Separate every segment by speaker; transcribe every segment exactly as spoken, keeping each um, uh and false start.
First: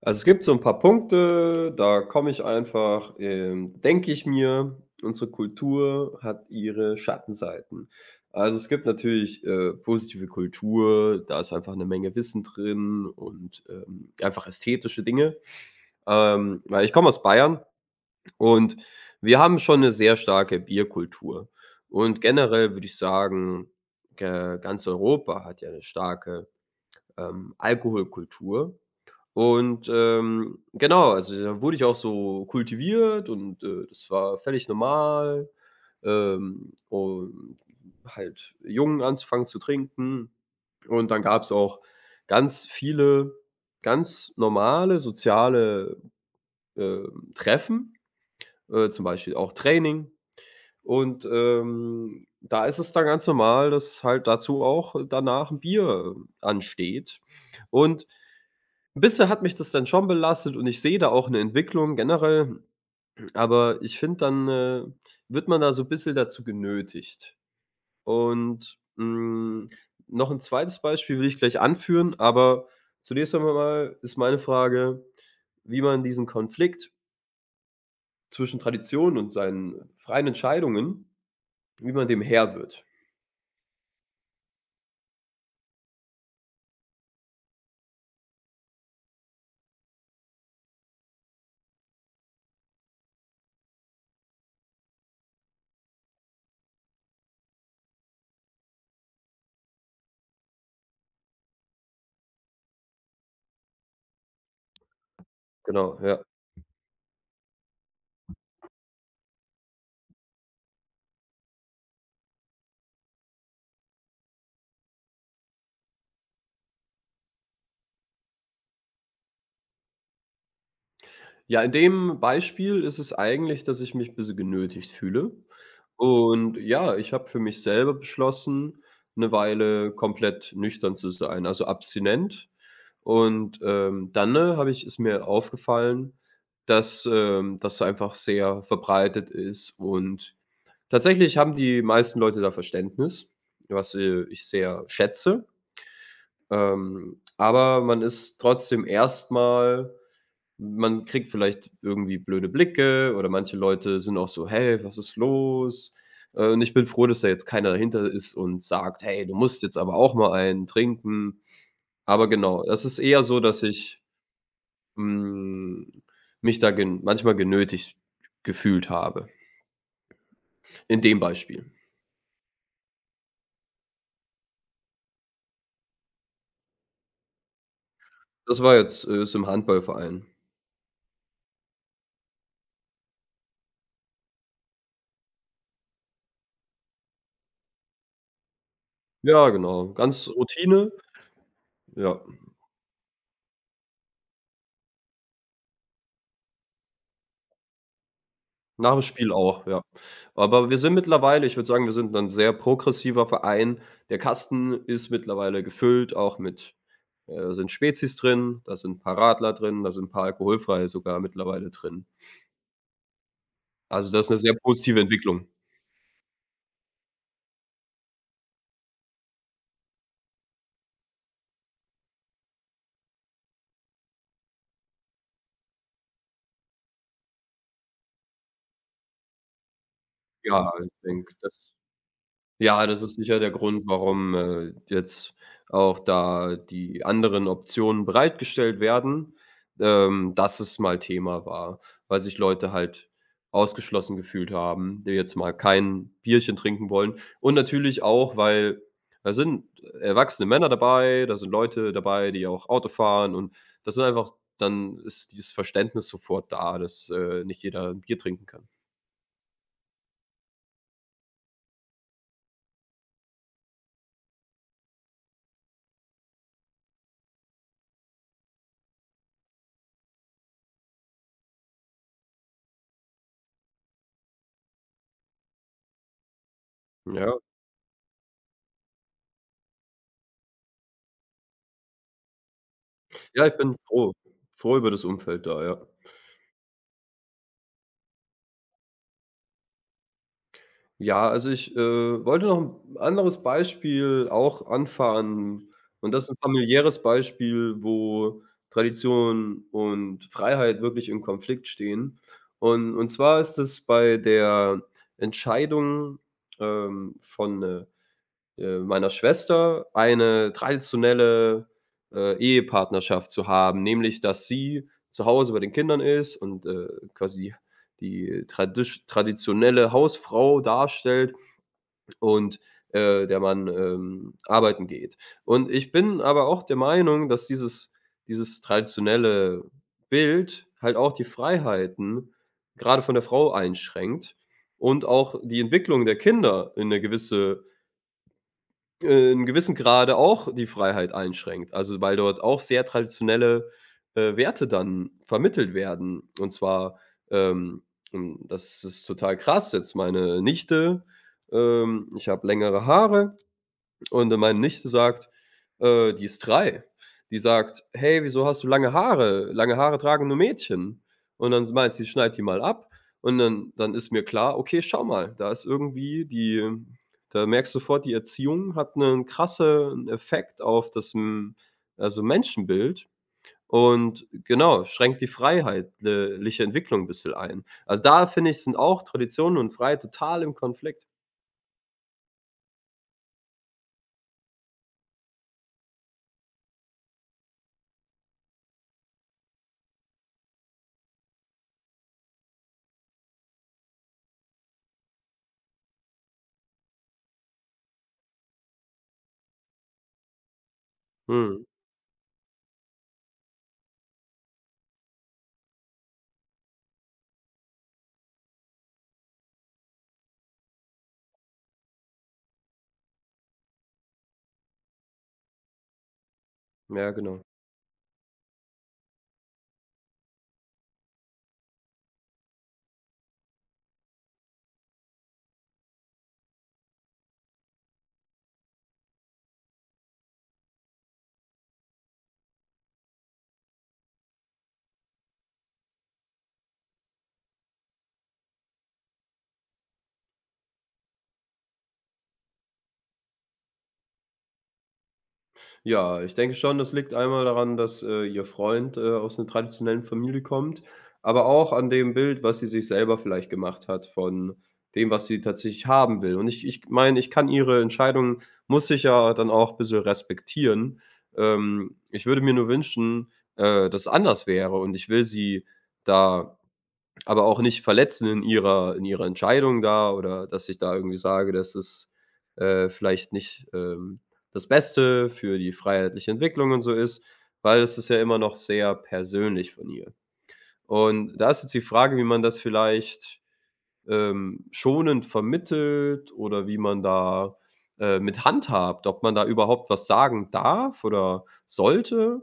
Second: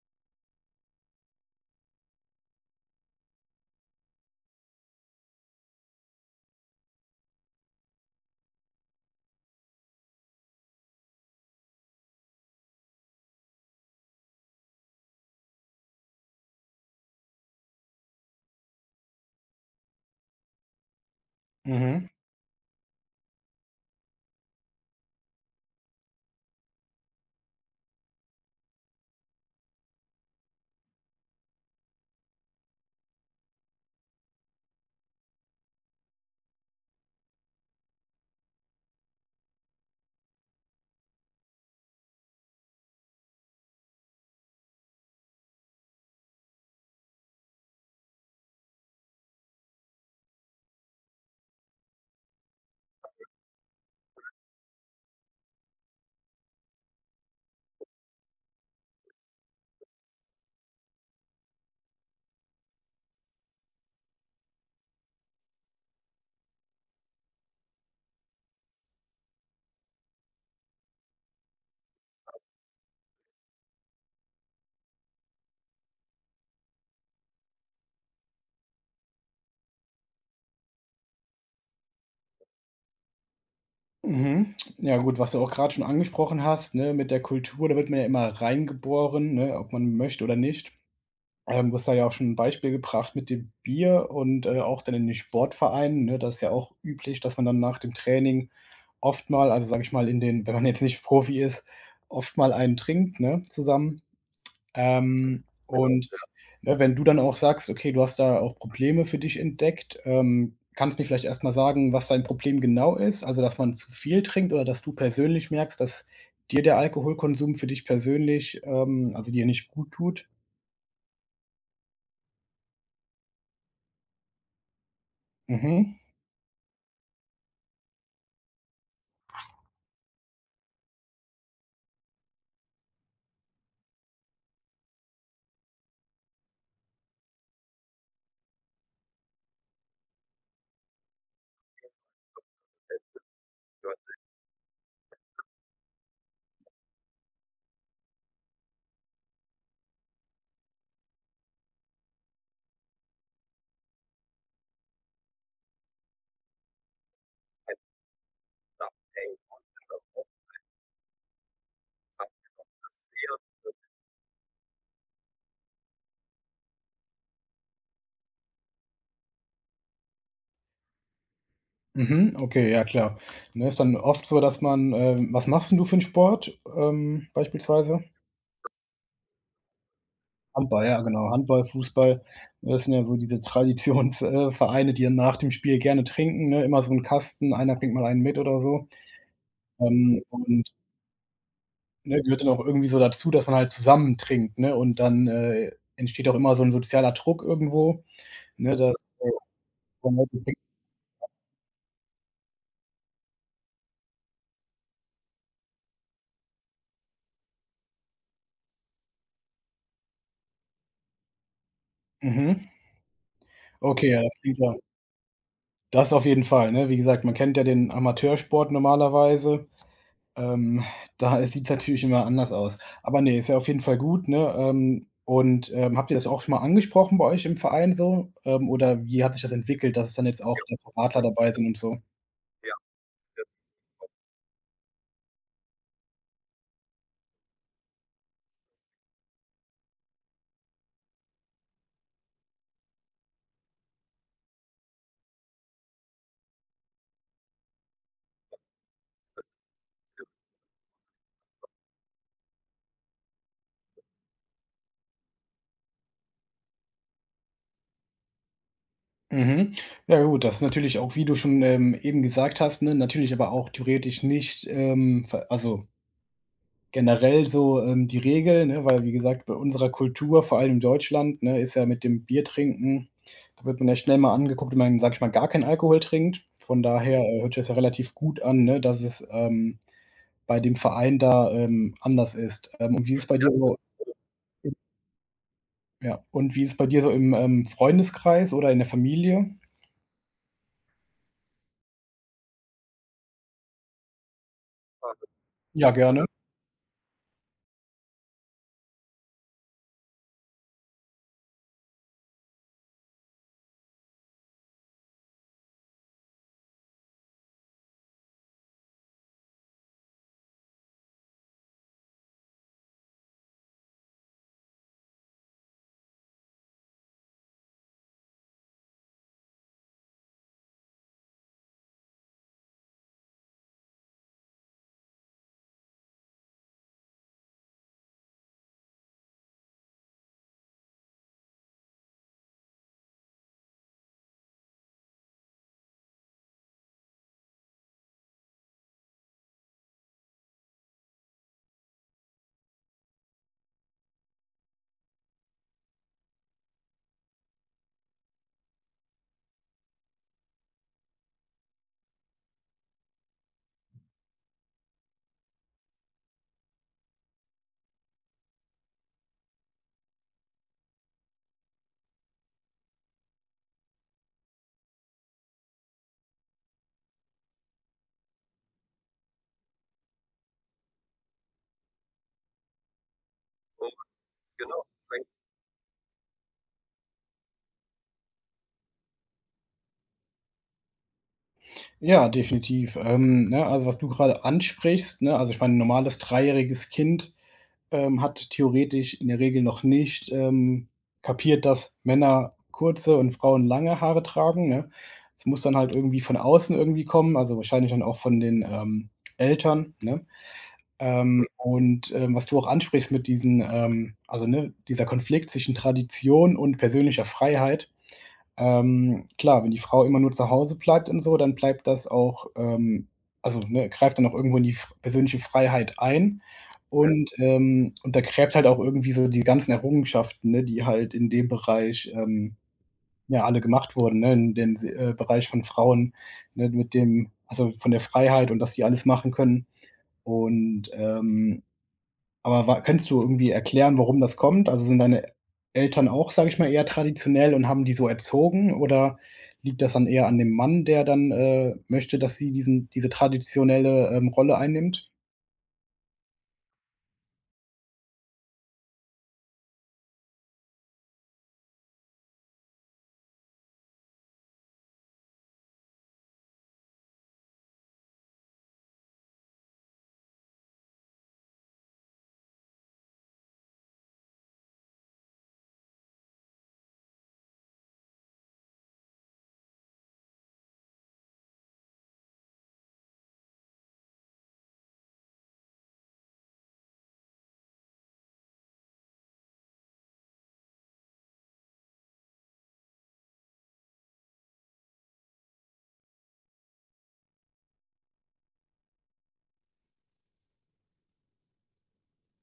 Speaker 1: Also, es gibt so ein paar Punkte, da komme ich einfach ähm, denke ich mir, unsere Kultur hat ihre Schattenseiten. Also, es gibt natürlich, äh, positive Kultur, da ist einfach eine Menge Wissen drin und, ähm, einfach ästhetische Dinge. Ähm, weil ich komme aus Bayern und wir haben schon eine sehr starke Bierkultur.
Speaker 2: Mhm,
Speaker 1: Und generell würde ich sagen, ge ganz Europa hat ja eine starke, ähm, Alkoholkultur. Und, ähm, genau, also, da wurde ich auch so kultiviert und, äh, das war völlig normal, ähm, und halt jung anzufangen zu trinken. Und dann gab es auch ganz viele ganz normale soziale, ähm, Treffen, äh, zum Beispiel auch Training. Und, ähm, da ist es dann ganz normal, dass halt dazu auch danach ein Bier ansteht. Und ein Bisschen hat mich das dann schon belastet und ich sehe da auch 'ne Entwicklung generell, aber ich finde, dann, äh, wird man da so bisschen dazu genötigt. Und, hm, noch 'n zweites Beispiel will ich gleich anführen, aber zunächst einmal mal ist meine Frage, wie man diesen Konflikt zwischen Tradition und seinen freien Entscheidungen wie man dem Herr wird.
Speaker 2: mhm. Ja gut, was du auch gerade schon angesprochen hast, ne, mit der Kultur, da wird man ja immer reingeboren, ne, ob man möchte oder nicht. Ähm, du hast da ja auch schon ein Beispiel gebracht mit dem Bier und, äh, auch dann in den Sportvereinen, ne? Das ist ja auch üblich, dass man dann nach dem Training oft mal also, sage ich mal, in den wenn man jetzt nicht Profi ist, oft mal einen trinkt, ne, zusammen. Ähm,
Speaker 1: Genau,
Speaker 2: und
Speaker 1: ja.
Speaker 2: Ne, wenn du dann auch sagst, okay, du hast da auch Probleme für dich entdeckt, ähm, kannst mir vielleicht erst mal sagen, was dein Problem genau ist? Also, dass man zu viel trinkt oder dass du persönlich merkst, dass dir der Alkoholkonsum für dich persönlich, ähm also dir nicht gut tut?
Speaker 1: Ja, in dem Beispiel ist es eigentlich, dass ich mich 'n bisschen genötigt fühle.
Speaker 2: Mhm.
Speaker 1: Und ja, ich habe für mich selber beschlossen, eine Weile komplett nüchtern zu sein, also abstinent. Und, ähm, dann, ne, habe ich ist mir aufgefallen, dass, ähm, das einfach sehr verbreitet ist und tatsächlich haben die meisten Leute da Verständnis, was, äh, ich sehr schätze. Ähm, aber man ist trotzdem erstmal man kriegt vielleicht irgendwie blöde Blicke oder manche Leute sind auch so: „Hey, was ist los?“ Äh, und ich bin froh, dass da jetzt keiner dahinter ist und sagt: „Hey, du musst jetzt aber auch mal einen trinken.“ Aber genau, das ist eher so, dass ich, hm, mich da gen manchmal genötigt gefühlt habe, in dem Beispiel.
Speaker 2: Mhm. Okay, ja klar. Ne, ist dann oft so, dass man ähm, was machst 'n du für 'n Sport, ähm, beispielsweise?
Speaker 1: Das war jetzt, äh ist im Handballverein.
Speaker 2: Handball, ja genau. Handball, Fußball, ne, das sind ja so diese Traditions äh, Vereine, die dann nach dem Spiel gerne trinken, ne? Immer so 'n Kasten, einer bringt mal einen mit oder so.
Speaker 1: Ja, genau,
Speaker 2: Ähm,
Speaker 1: ganz
Speaker 2: und,
Speaker 1: Routine,
Speaker 2: ne,
Speaker 1: ja.
Speaker 2: gehört dann auch irgendwie so dazu, dass man halt zusammen trinkt, ne? Und dann, äh, entsteht auch immer so ein sozialer Druck irgendwo, ne,
Speaker 1: Nach
Speaker 2: dass,
Speaker 1: dem
Speaker 2: äh,
Speaker 1: Spiel auch, ja.
Speaker 2: man Leute bringt.
Speaker 1: Aber wir sind mittlerweile ich würde sagen, wir sind ein sehr progressiver Verein. Der Kasten ist mittlerweile gefüllt, auch mit äh, sind Spezies drin, da sind ein paar Radler drin, da sind ein paar alkoholfreie sogar mittlerweile drin.
Speaker 2: Mhm. Okay,
Speaker 1: Also,
Speaker 2: ja,
Speaker 1: das ist
Speaker 2: das
Speaker 1: eine sehr
Speaker 2: klingt ja
Speaker 1: positive Entwicklung.
Speaker 2: das auf jeden Fall, ne? Wie gesagt, man kennt ja den Amateursport normalerweise. Ähm, da sieht es natürlich immer anders aus. Aber ne, ist ja auf jeden Fall gut, ne? Ähm, und, ähm, habt ihr das auch schon mal angesprochen bei euch im Verein so? Ähm, oder wie hat sich das entwickelt, dass es dann jetzt auch
Speaker 1: Ja,
Speaker 2: Ja.
Speaker 1: ich
Speaker 2: Referatler
Speaker 1: denke,
Speaker 2: dabei sind
Speaker 1: das
Speaker 2: und so?
Speaker 1: Ja, das ist sicher der Grund, warum, äh, jetzt auch da die anderen Optionen bereitgestellt werden, ähm, dass es mal Thema war, weil sich Leute halt ausgeschlossen gefühlt haben, die jetzt mal kein Bierchen trinken wollen. Und natürlich auch, weil da sind erwachsene Männer dabei, da sind Leute dabei, die auch Auto fahren und das sind einfach dann ist dieses Verständnis sofort da, dass, äh, nicht jeder 'n Bier trinken kann.
Speaker 2: Mhm. Ja gut, das ist natürlich auch, wie du schon, ähm, eben gesagt hast, ne, natürlich aber auch theoretisch nicht, ähm, ver also generell so, ähm, die Regel, ne, weil wie gesagt, bei unserer Kultur, vor allem in Deutschland, ne, ist ja mit dem Biertrinken da wird man ja schnell mal angeguckt, wenn man, sag ich mal, gar keinen Alkohol trinkt. Von daher,
Speaker 1: Ja,
Speaker 2: äh, hört sich das ja relativ gut an, ne, dass es, ähm, bei dem Verein da, ähm, anders ist. Ähm, und wie ist es bei Ja.
Speaker 1: ja,
Speaker 2: dir
Speaker 1: ich
Speaker 2: so
Speaker 1: bin froh froh über das Umfeld da, ja.
Speaker 2: ja, und wie ist es bei dir so im, ähm, Freundeskreis oder in der Familie?
Speaker 1: Ja, also ich, äh, wollte noch 'n anderes Beispiel auch anfahren
Speaker 2: Ja,
Speaker 1: und
Speaker 2: gerne.
Speaker 1: das 'n familiäres Beispiel, wo Tradition und Freiheit wirklich im Konflikt stehen. Und und zwar ist es bei der Entscheidung, ähm, von, äh äh, meiner Schwester eine traditionelle, äh, Ehepartnerschaft zu haben, nämlich dass sie zu Hause bei den Kindern ist und, äh, quasi die tradisch traditionelle Hausfrau darstellt und, äh, der Mann, ähm, arbeiten geht. Und ich bin aber auch der Meinung, dass dieses dieses traditionelle Bild halt auch die Freiheiten gerade von der Frau einschränkt und auch die Entwicklung der Kinder in eine gewisse äh, in gewissem Grade auch die Freiheit einschränkt. Also, weil dort auch sehr traditionelle, äh, Werte dann vermittelt werden. Und zwar, ähm, hm, das ist total krass jetzt meine Nichte, ähm ich habe längere Haare und, äh, meine Nichte sagt äh, die ist drei, die sagt: „Hey, wieso hast du lange Haare? Lange Haare tragen nur Mädchen.“ Und dann s meint sie, schneid die mal ab. Und dann dann ist mir klar: „Okay, schau mal, da ist irgendwie die da merkst du sofort, die Erziehung hat einen krassen Effekt auf das, hm, also, Menschenbild und genau, schränkt die Freiheitliche le liche Entwicklung ein bisschen ein.“ Also, da finde ich, sind auch Traditionen und Freiheit total im Konflikt.
Speaker 2: Ja, definitiv. Ähm, ne, also was du gerade ansprichst, ne, also ich meine, 'n normales dreijähriges Kind, ähm, hat theoretisch in der Regel noch nicht, ähm, kapiert, dass Männer kurze und Frauen lange Haare tragen, ne? Es muss dann halt irgendwie von außen irgendwie kommen, also wahrscheinlich dann auch von den, ähm, Eltern, ne? Ähm, Mhm.
Speaker 1: Mhm.
Speaker 2: Und, ähm, was du auch ansprichst mit diesen, ähm also, ne, dieser Konflikt zwischen Tradition und persönlicher Freiheit ähm, klar, wenn die Frau immer nur zu Hause bleibt und so, dann bleibt das auch ähm, also, ne, greift dann auch irgendwo in die f persönliche Freiheit ein. Mhm.
Speaker 1: Ja,
Speaker 2: Und,
Speaker 1: genau.
Speaker 2: ähm untergräbt halt auch irgendwie so die ganzen Errungenschaften, ne, die halt in dem Bereich, ähm, ja, alle gemacht wurden, ne, in dem äh, Bereich von Frauen, ne, mit dem also, von der Freiheit und dass sie alles machen können und, ähm aber wa kannst du irgendwie erklären, warum das kommt? Also, sind deine Eltern auch, sage ich mal, eher traditionell und haben die so erzogen oder liegt das dann eher an dem Mann, der dann, äh, möchte, dass sie diesen diese traditionelle, ähm, Rolle einnimmt?
Speaker 1: Ja, ich denke schon, das liegt einmal daran, dass, äh, ihr Freund, äh, aus einer traditionellen Familie kommt, aber auch an dem Bild, was sie sich selber vielleicht gemacht hat von dem, was sie tatsächlich haben will. Und ich ich meine, ich kann ihre Entscheidung muss ich ja dann auch ein bisschen respektieren. Ähm, ich würde mir nur wünschen, äh, dass es anders wäre und ich will sie da aber auch nicht verletzen in ihrer in ihrer Entscheidung da oder dass ich da irgendwie sage, das ist, äh, vielleicht nicht, ähm, das Beste für die freiheitliche Entwicklung und so ist, weil es ist ja immer noch sehr persönlich von ihr. Und da ist jetzt die Frage, wie man das vielleicht, ähm, schonend vermittelt oder wie man da, äh, mit handhabt, ob man da überhaupt was sagen darf oder sollte,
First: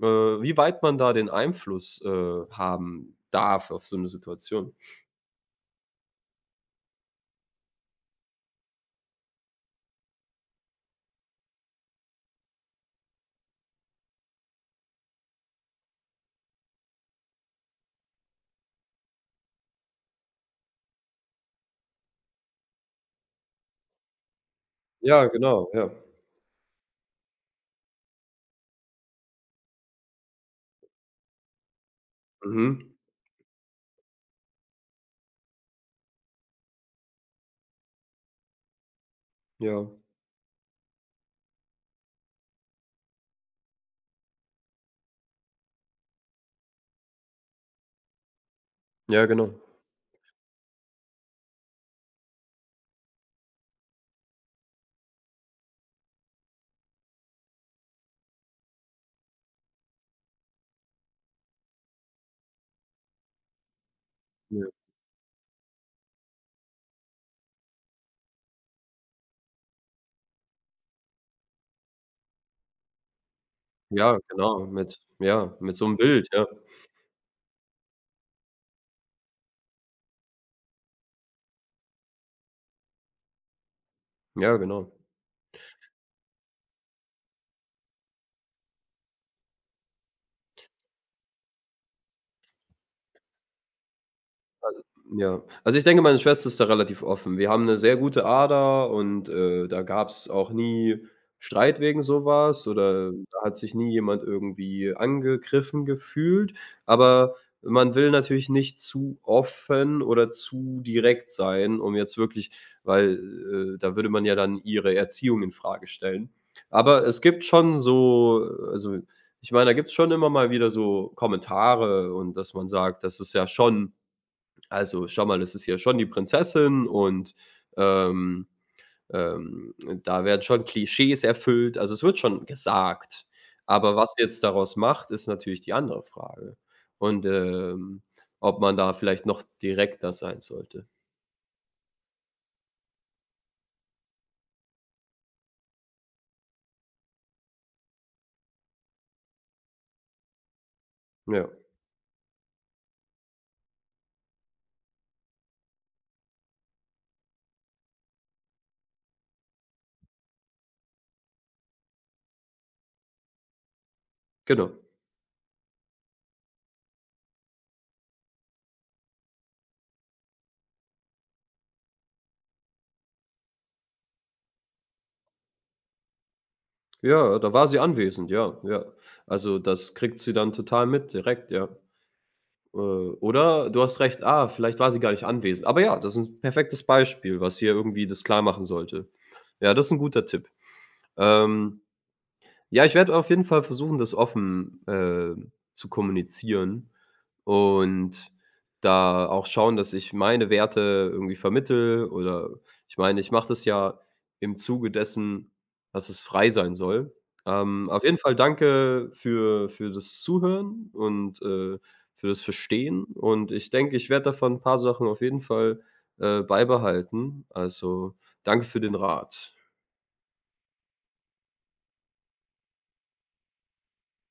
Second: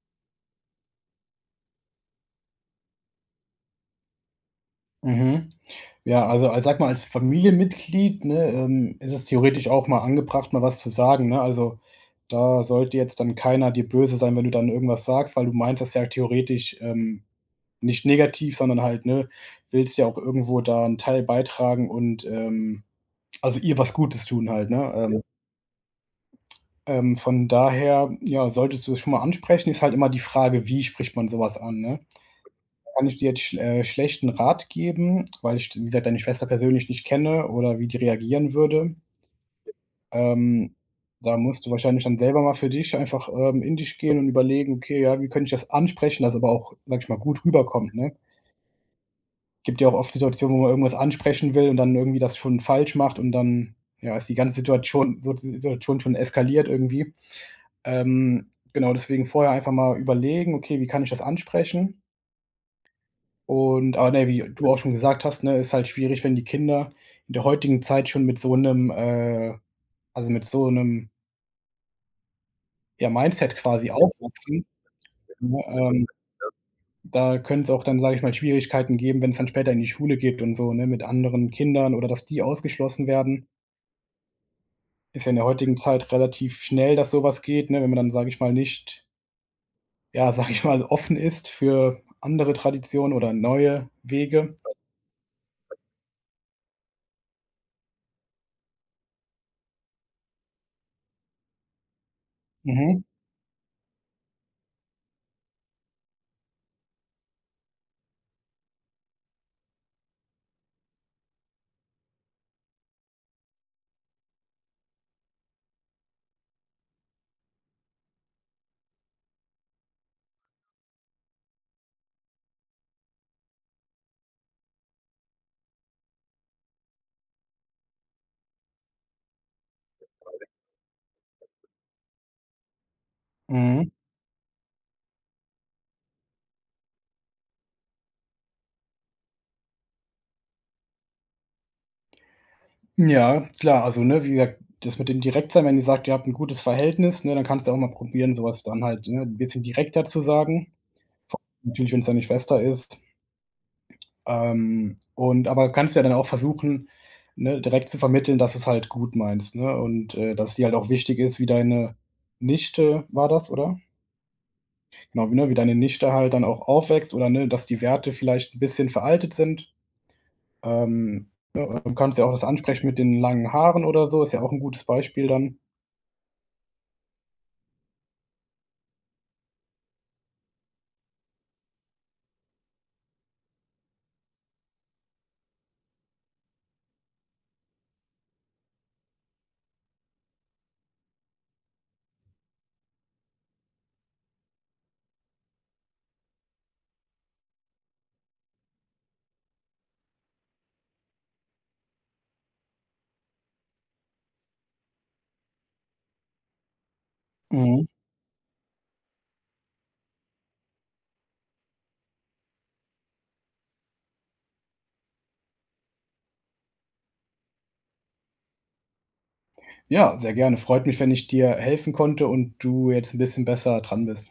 Speaker 1: äh, wie weit man da den Einfluss, äh, haben darf auf so eine Situation.
Speaker 2: Mhm. Ja, also, al sage mal, als Familienmitglied, ne, ähm, ist es theoretisch auch mal angebracht, mal was zu sagen, ne? Also, da sollte jetzt dann keiner dir böse sein, wenn du dann irgendwas sagst, weil du meinst, meintest ja theoretisch, ähm Nicht negativ, sondern halt, ne, willst ja auch irgendwo da 'n Teil beitragen und, ähm also, ihr was Gutes tun halt, ne? Ja. Ähm
Speaker 1: Ja, genau, ja.
Speaker 2: ähm, von daher, ja, solltest du es schon mal ansprechen, ist halt immer die Frage, wie spricht man so was an, ne?
Speaker 1: Mhm.
Speaker 2: Kann ich dir jetzt schl äh, schlechten Rat geben, weil ich, wie gesagt, deine Schwester persönlich nicht kenne oder wie die reagieren würde.
Speaker 1: Ja.
Speaker 2: Ähm, da musst du wahrscheinlich dann selber mal für dich einfach, ähm, in dich gehen und überlegen: „Okay, ja, wie könnte ich das ansprechen, dass aber auch, sage ich mal, gut rüberkommt, ne?“
Speaker 1: Ja, genau.
Speaker 2: Gibt ja auch oft Situationen, wo man irgendwas ansprechen will und dann irgendwie das schon falsch macht und dann, ja, ist die ganze Situation so Situation schon eskaliert irgendwie. Ähm, genau, deswegen vorher einfach mal überlegen: „Okay, wie kann ich das ansprechen?“ Und aber ne, wie du
Speaker 1: Ja,
Speaker 2: auch schon gesagt hast, ne, ist halt schwierig, wenn die Kinder in der heutigen Zeit schon mit so 'nem, äh also, mit so 'nem, ja, Mindset quasi
Speaker 1: ja,
Speaker 2: aufwachsen,
Speaker 1: genau, mit ja,
Speaker 2: ne?
Speaker 1: mit so 'nem
Speaker 2: Ähm,
Speaker 1: Bild, ja.
Speaker 2: da können's auch dann, sage ich mal, Schwierigkeiten geben, wenn's dann später in die Schule geht und so, ne, mit anderen Kindern oder dass die ausgeschlossen werden.
Speaker 1: Ja, genau.
Speaker 2: Ist ja in der heutigen Zeit relativ schnell, dass so was geht, ne? Wenn man dann, sage ich mal, nicht, ja, sage ich mal, offen ist für andere Traditionen oder neue Wege.
Speaker 1: Ja, also ich denke, meine Schwester ist da relativ offen. Wir haben eine sehr gute Ader und, äh, da gab's auch nie Streit wegen so was
Speaker 2: Mhm,
Speaker 1: oder da hat sich nie jemand irgendwie angegriffen gefühlt. Aber man will natürlich nicht zu offen oder zu direkt sein, um jetzt wirklich weil, äh, da würde man ja dann ihre Erziehung in Frage stellen. Aber es gibt schon so also, ich meine, da gibt's schon immer mal wieder so Kommentare und dass man sagt, das ist ja schon also, schau mal, das ist hier schon die Prinzessin und, ähm, ähm, da werden schon Klischees erfüllt. Also, es wird schon gesagt.
Speaker 2: mhm.
Speaker 1: Aber was ihr jetzt daraus macht, ist natürlich die andere Frage. Und, ähm, ob man da vielleicht noch direkter sein sollte.
Speaker 2: Ja, klar, also, ne, wie gesagt, das mit dem Direktsein, wenn ihr sagt, ihr habt 'n gutes Verhältnis, ne, dann kannst du auch mal probieren, so was dann halt, ne, 'n bisschen direkter zu sagen.
Speaker 1: Ja,
Speaker 2: Natürlich, wenn's deine Schwester ist. Ähm, und aber kannst ja dann auch versuchen, ne, direkt zu vermitteln, dass du's halt gut meinst, ne, und, äh, dass dir halt auch wichtig ist, wie deine Nichte war das, oder?
Speaker 1: genau.
Speaker 2: Genau, wie ne, wie deine Nichte halt dann auch aufwächst oder, ne, dass die Werte vielleicht 'n bisschen veraltet sind. Ähm, ne, du kannst ja auch das ansprechen mit den langen Haaren oder so, ist ja auch 'n gutes Beispiel dann.
Speaker 1: Ja, da war sie anwesend, ja, ja. Also, das kriegt sie dann total mit direkt, ja. Äh, oder du hast recht, ah, vielleicht war sie gar nicht anwesend. Aber ja, das ist ein perfektes Beispiel, was hier irgendwie das klarmachen sollte. Ja, das ist ein guter Tipp. Ähm ja, ich werde auf jeden Fall versuchen, das offen, äh, zu kommunizieren und da auch schauen, dass ich meine Werte irgendwie vermittle oder ich meine, ich mache das ja im Zuge dessen, dass es frei sein soll.
Speaker 2: Mhm.
Speaker 1: Ähm, auf jeden Fall danke für für das Zuhören und, äh, für das Verstehen und ich denke, ich werde davon ein paar Sachen auf jeden Fall, äh, beibehalten. Also, danke für den Rat.
Speaker 2: Ja, sehr gerne. Freut mich, wenn ich dir helfen konnte und du jetzt 'n bisschen besser dran bist.